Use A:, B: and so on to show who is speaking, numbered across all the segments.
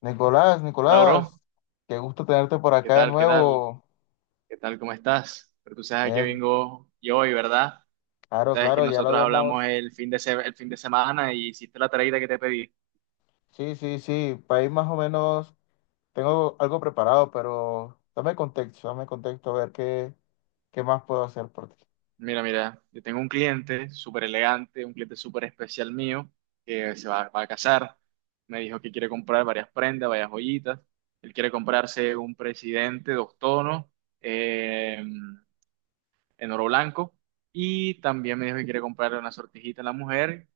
A: Nicolás,
B: Hola, bro.
A: Nicolás, qué gusto tenerte por
B: ¿Qué
A: acá de
B: tal? ¿Qué tal?
A: nuevo.
B: ¿Qué tal? ¿Cómo estás? Pero tú sabes que
A: Bien,
B: vengo yo hoy, ¿verdad?
A: claro,
B: Sabes que
A: claro, ya lo
B: nosotros hablamos
A: habíamos.
B: el fin de semana y hiciste la tareita que te pedí.
A: Sí, sí, sí, país más o menos. Tengo algo preparado, pero dame contexto, a ver qué más puedo hacer por ti.
B: Mira, mira, yo tengo un cliente súper elegante, un cliente súper especial mío, que se va a casar. Me dijo que quiere comprar varias prendas, varias joyitas. Él quiere comprarse un presidente, dos tonos, eh, en oro blanco. Y también me dijo que quiere comprar una sortijita a la mujer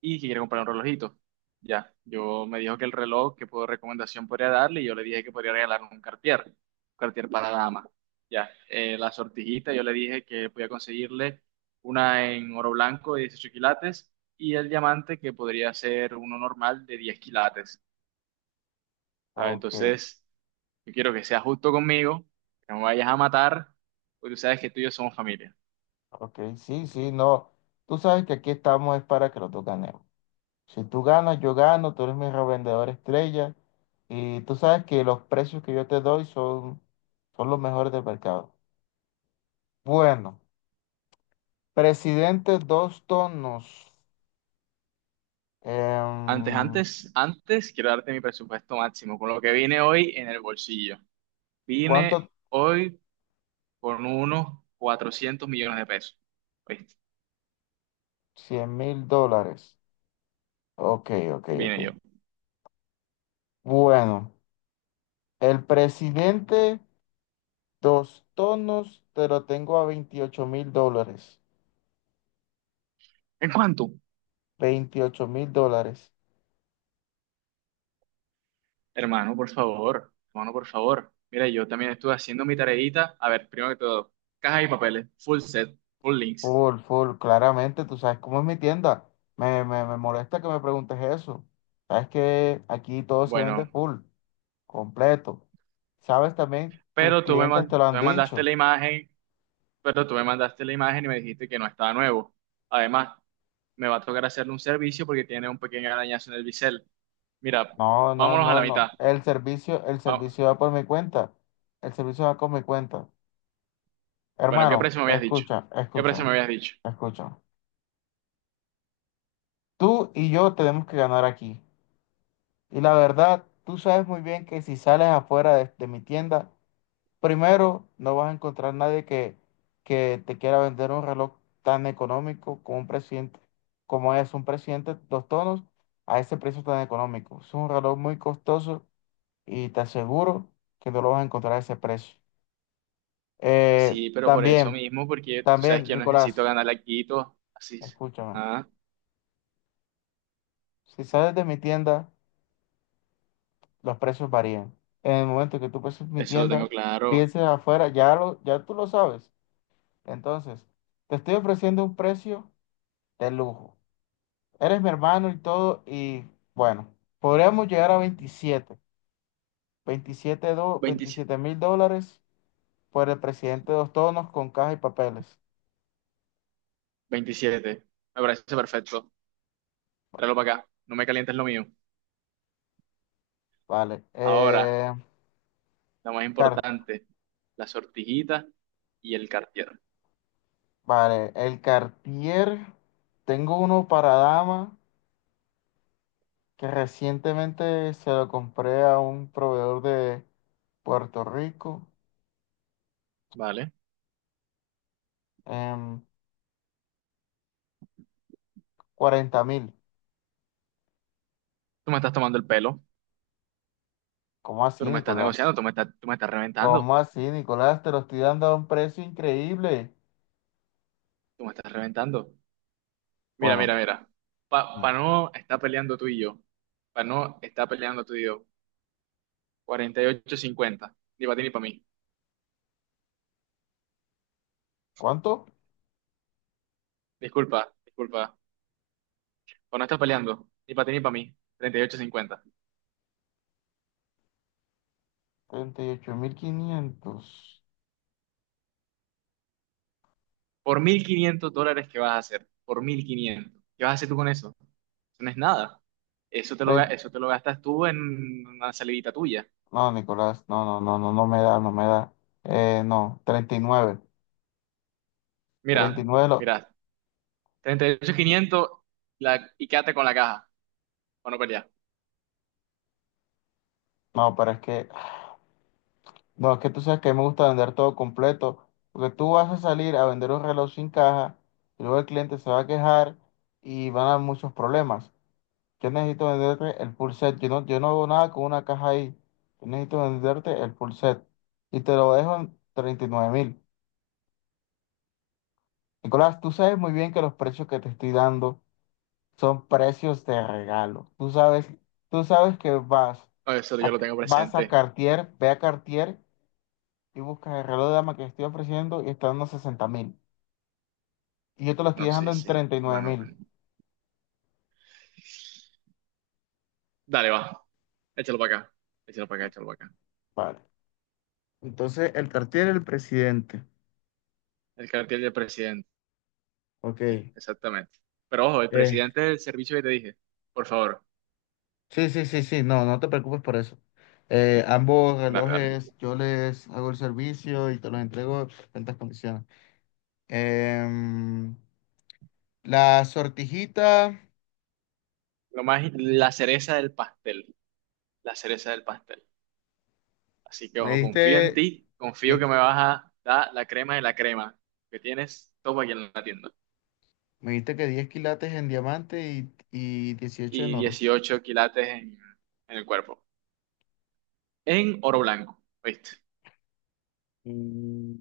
B: y que quiere comprar un relojito. Ya, yo me dijo que el reloj, que puedo recomendación podría darle, y yo le dije que podría regalarle un Cartier para dama. Ya, la sortijita, yo le dije que podía conseguirle una en oro blanco de 18 quilates y el diamante que podría ser uno normal de 10 quilates. A ver,
A: Ok,
B: entonces, yo quiero que seas justo conmigo, que no me vayas a matar, porque tú sabes que tú y yo somos familia.
A: ok, sí, sí, no. Tú sabes que aquí estamos es para que los dos ganemos. Si tú ganas, yo gano, tú eres mi revendedor estrella y tú sabes que los precios que yo te doy son los mejores del mercado. Bueno. Presidente, dos tonos.
B: Antes,
A: Em,
B: antes, antes quiero darte mi presupuesto máximo, con lo que vine hoy en el bolsillo. Vine
A: ¿Cuánto?
B: hoy con unos 400 millones de pesos. ¿Viste?
A: $100.000. Ok, ok,
B: Vine yo.
A: ok. Bueno, el presidente, dos tonos, te lo tengo a $28.000.
B: ¿En cuánto?
A: $28.000.
B: Hermano, por favor. Hermano, por favor. Mira, yo también estuve haciendo mi tareita. A ver, primero que todo, caja y papeles, full set, full links.
A: Full, full, claramente, tú sabes cómo es mi tienda. Me molesta que me preguntes eso. Sabes que aquí todo se vende
B: Bueno,
A: full, completo. Sabes también, tus clientes te lo
B: tú
A: han
B: me mandaste la
A: dicho.
B: imagen, pero tú me mandaste la imagen y me dijiste que no estaba nuevo. Además, me va a tocar hacerle un servicio porque tiene un pequeño arañazo en el bisel. Mira,
A: No, no,
B: vámonos a
A: no,
B: la
A: no.
B: mitad.
A: El
B: Va-
A: servicio va por mi cuenta. El servicio va con mi cuenta.
B: Bueno, ¿qué
A: Hermano,
B: precio me habías dicho?
A: escucha,
B: ¿Qué precio me
A: escucha,
B: habías dicho?
A: escucha. Tú y yo tenemos que ganar aquí. Y la verdad, tú sabes muy bien que si sales afuera de mi tienda, primero no vas a encontrar nadie que te quiera vender un reloj tan económico como un presidente, como es un presidente dos tonos a ese precio tan económico. Es un reloj muy costoso y te aseguro que no lo vas a encontrar a ese precio.
B: Sí, pero por eso
A: También,
B: mismo, porque tú sabes que yo necesito
A: Nicolás,
B: ganar la Quito. Así es.
A: escúchame.
B: Ah,
A: Si sales de mi tienda, los precios varían. En el momento que tú pases mi
B: eso lo tengo
A: tienda,
B: claro.
A: pienses afuera, ya tú lo sabes. Entonces, te estoy ofreciendo un precio de lujo. Eres mi hermano y todo, y bueno, podríamos llegar a veintisiete veintisiete do-
B: 27.
A: veintisiete mil dólares por el presidente de dos tonos con caja y papeles.
B: 27. Me parece perfecto.
A: Bueno.
B: Tráelo para acá. No me calientes lo mío.
A: Vale.
B: Ahora, lo más importante, la sortijita y el Cartier.
A: Vale, el Cartier, tengo uno para dama que recientemente se lo compré a un proveedor de Puerto Rico
B: ¿Vale?
A: en 40.000.
B: Tú me estás tomando el pelo.
A: ¿Cómo
B: Tú
A: así,
B: no me estás
A: Nicolás?
B: negociando. Tú me estás reventando.
A: ¿Cómo así, Nicolás? Te lo estoy dando a un precio increíble.
B: Tú me estás reventando. Mira, mira,
A: Bueno.
B: mira. Pa
A: mm,
B: Pano está peleando tú y yo. Pano está peleando tú y yo. 48.50. Ni para ti ni para mí.
A: ¿Cuánto?
B: Disculpa, disculpa. Pano está peleando. Ni para ti ni para mí. 38.50.
A: 38.500.
B: Por 1.500 dólares, ¿qué vas a hacer? Por 1.500, ¿qué vas a hacer tú con eso? Eso no es nada. Eso te lo, ga-
A: Trein-
B: eso te lo gastas tú en una salidita tuya.
A: No, Nicolás, no, no, no, no, no me da, no me da. No,
B: Mira,
A: 39. 39,
B: mira. 38.500, y quédate con la caja. Para no pelear.
A: no, pero es que bueno, es que tú sabes que a mí me gusta vender todo completo, porque tú vas a salir a vender un reloj sin caja y luego el cliente se va a quejar y van a haber muchos problemas. Yo necesito venderte el full set, yo no hago nada con una caja ahí, yo necesito venderte el full set y te lo dejo en 39.000. Nicolás, tú sabes muy bien que los precios que te estoy dando son precios de regalo. Tú sabes que
B: Oh, eso yo lo tengo
A: vas a
B: presente.
A: Cartier, ve a Cartier y buscas el reloj de dama que estoy ofreciendo y está dando 60.000. Y yo te lo estoy
B: No,
A: dejando
B: sí,
A: en
B: sí.
A: treinta y nueve
B: Bueno,
A: mil.
B: dale, va. Échalo para acá. Échalo para acá, échalo para acá.
A: Vale. Entonces, el cartel el presidente.
B: El cartel del presidente,
A: Ok.
B: exactamente. Pero ojo, el presidente del servicio que te dije. Por favor,
A: Sí, sí, sí, sí. No, no te preocupes por eso. Ambos
B: dale, dale.
A: relojes yo les hago el servicio y te los entrego en perfectas condiciones. Em, la sortijita,
B: Lo más, la cereza del pastel. La cereza del pastel. Así que
A: me
B: ojo, confío en
A: diste
B: ti. Confío
A: 10
B: que
A: qui-
B: me vas a dar la crema de la crema que tienes. Toma aquí en la tienda.
A: me diste que 10 quilates en diamante y 18 en
B: Y
A: oro.
B: 18 quilates en el cuerpo. En oro blanco. ¿Viste?
A: Mm,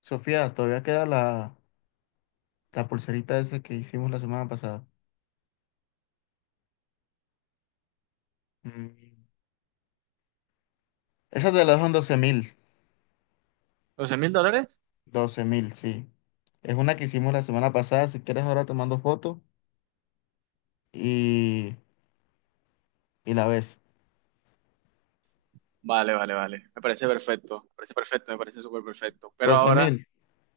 A: Sofía, todavía queda la pulserita esa que hicimos la semana pasada. Mm. Esa te la dejo en 12 mil.
B: ¿Doce mil dólares?
A: 12.000, sí. Es una que hicimos la semana pasada. Si quieres, ahora te mando foto y, y la ves.
B: Vale, vale, vale. Me parece perfecto. Me parece perfecto, me parece súper perfecto. Pero
A: doce
B: ahora.
A: mil.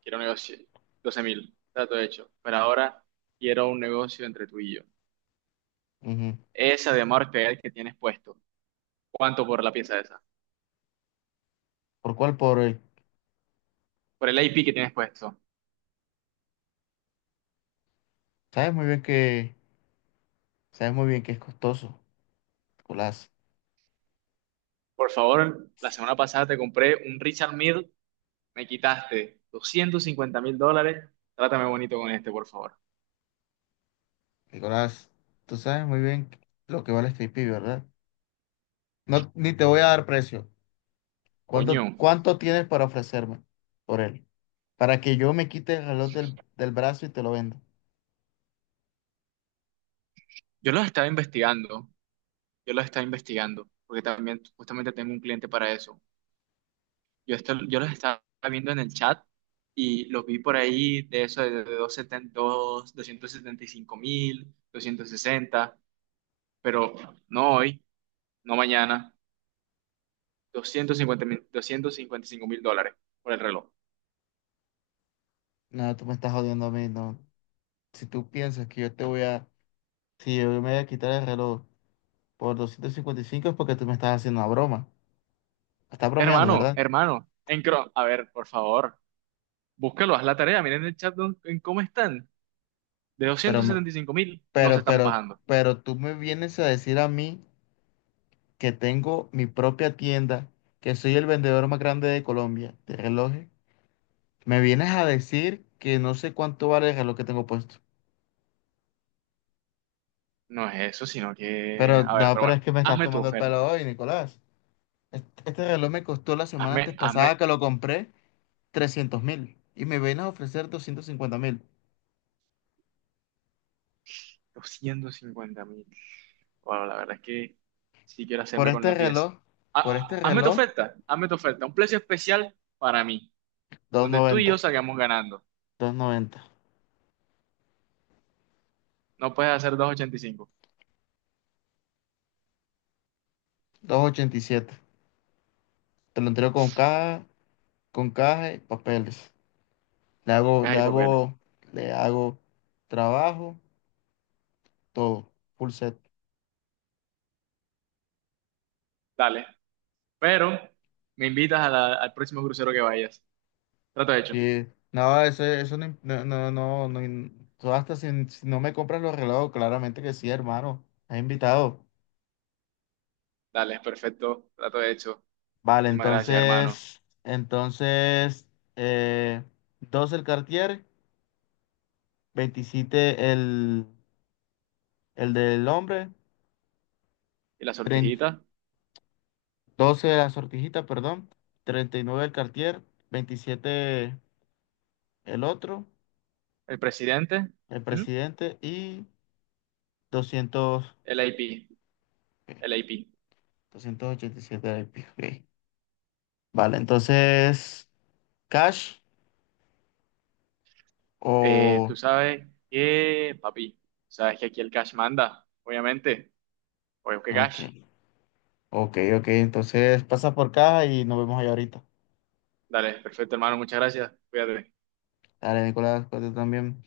B: Quiero un negocio, 12 mil, trato hecho. Pero ahora quiero un negocio entre tú y yo.
A: Ujú.
B: Esa de amor que tienes puesto. ¿Cuánto por la pieza esa?
A: ¿Por cuál? Por el.
B: Por el AP que tienes puesto.
A: Sabes muy bien que, sabes muy bien que es costoso, Nicolás.
B: Por favor, la semana pasada te compré un Richard Mille, me quitaste 250.000 dólares. Trátame bonito con este, por favor.
A: Nicolás, tú sabes muy bien lo que vale este IP, ¿verdad? No, ni te voy a dar precio.
B: Coño,
A: ¿Cuánto tienes para ofrecerme por él? Para que yo me quite el reloj del brazo y te lo venda.
B: yo los estaba investigando, yo los estaba investigando, porque también justamente tengo un cliente para eso. Yo, esto, yo los estaba viendo en el chat y los vi por ahí de eso de 275.000, 260, pero no hoy, no mañana, 250.000, 255.000 dólares por el reloj.
A: No, tú me estás jodiendo a mí, no. Si tú piensas que yo te voy a... Si yo me voy a quitar el reloj por 255 es porque tú me estás haciendo una broma. Estás bromeando,
B: Hermano,
A: ¿verdad?
B: hermano, en Chrome, a ver, por favor, búscalo, haz la tarea, miren el chat en cómo están. De
A: Pero,
B: doscientos
A: me-
B: setenta y cinco mil no se
A: pero,
B: están
A: pero,
B: bajando.
A: pero tú me vienes a decir a mí que tengo mi propia tienda, que soy el vendedor más grande de Colombia de relojes. Me vienes a decir que no sé cuánto vale el reloj que tengo puesto.
B: No es eso, sino que,
A: Pero
B: a ver,
A: no,
B: pero
A: pero es
B: bueno,
A: que me estás
B: hazme tu
A: tomando el pelo
B: oferta,
A: hoy, Nicolás. Este reloj me costó la semana
B: hazme,
A: antes pasada
B: hazme
A: que lo compré. 300.000 y me vienen a ofrecer 250.000.
B: 250.000. Bueno, la verdad es que sí quiero
A: Por
B: hacerme con la
A: este
B: pieza.
A: reloj, por
B: Ah,
A: este
B: hazme tu
A: reloj,
B: oferta, hazme tu oferta. Un precio especial para mí,
A: doscientos
B: donde tú y yo
A: noventa
B: salgamos ganando.
A: 290,
B: No puedes hacer 2.85.
A: 287. Te lo entrego con caja y papeles. Le hago,
B: Caja
A: le
B: y papeles.
A: hago, le hago trabajo, todo, full set.
B: Dale. Pero me invitas a al próximo crucero que vayas. Trato hecho.
A: Y no, eso no, no, no, no, no tú hasta si no me compras los relojes, claramente que sí, hermano. Has invitado.
B: Dale, perfecto. Trato hecho.
A: Vale,
B: Muchísimas gracias, hermano.
A: entonces, entonces, eh, 12 el Cartier, 27 el del hombre,
B: ¿Y la
A: 30
B: sortijita?
A: 12 la sortijita, perdón, 39 el Cartier, 27 el otro,
B: ¿El presidente?
A: el
B: ¿Mm?
A: presidente y 200
B: El IP.
A: ok,
B: El IP.
A: 287 el IP, ok. Vale, entonces, cash
B: Eh,
A: o...
B: tú sabes que, papi, sabes que aquí el cash manda, obviamente. Oye, ¿qué
A: Ok,
B: cash?
A: ok, ok, entonces pasa por caja y nos vemos ahí ahorita.
B: Dale, perfecto, hermano, muchas gracias. Cuídate.
A: Dale, Nicolás, cuídate también.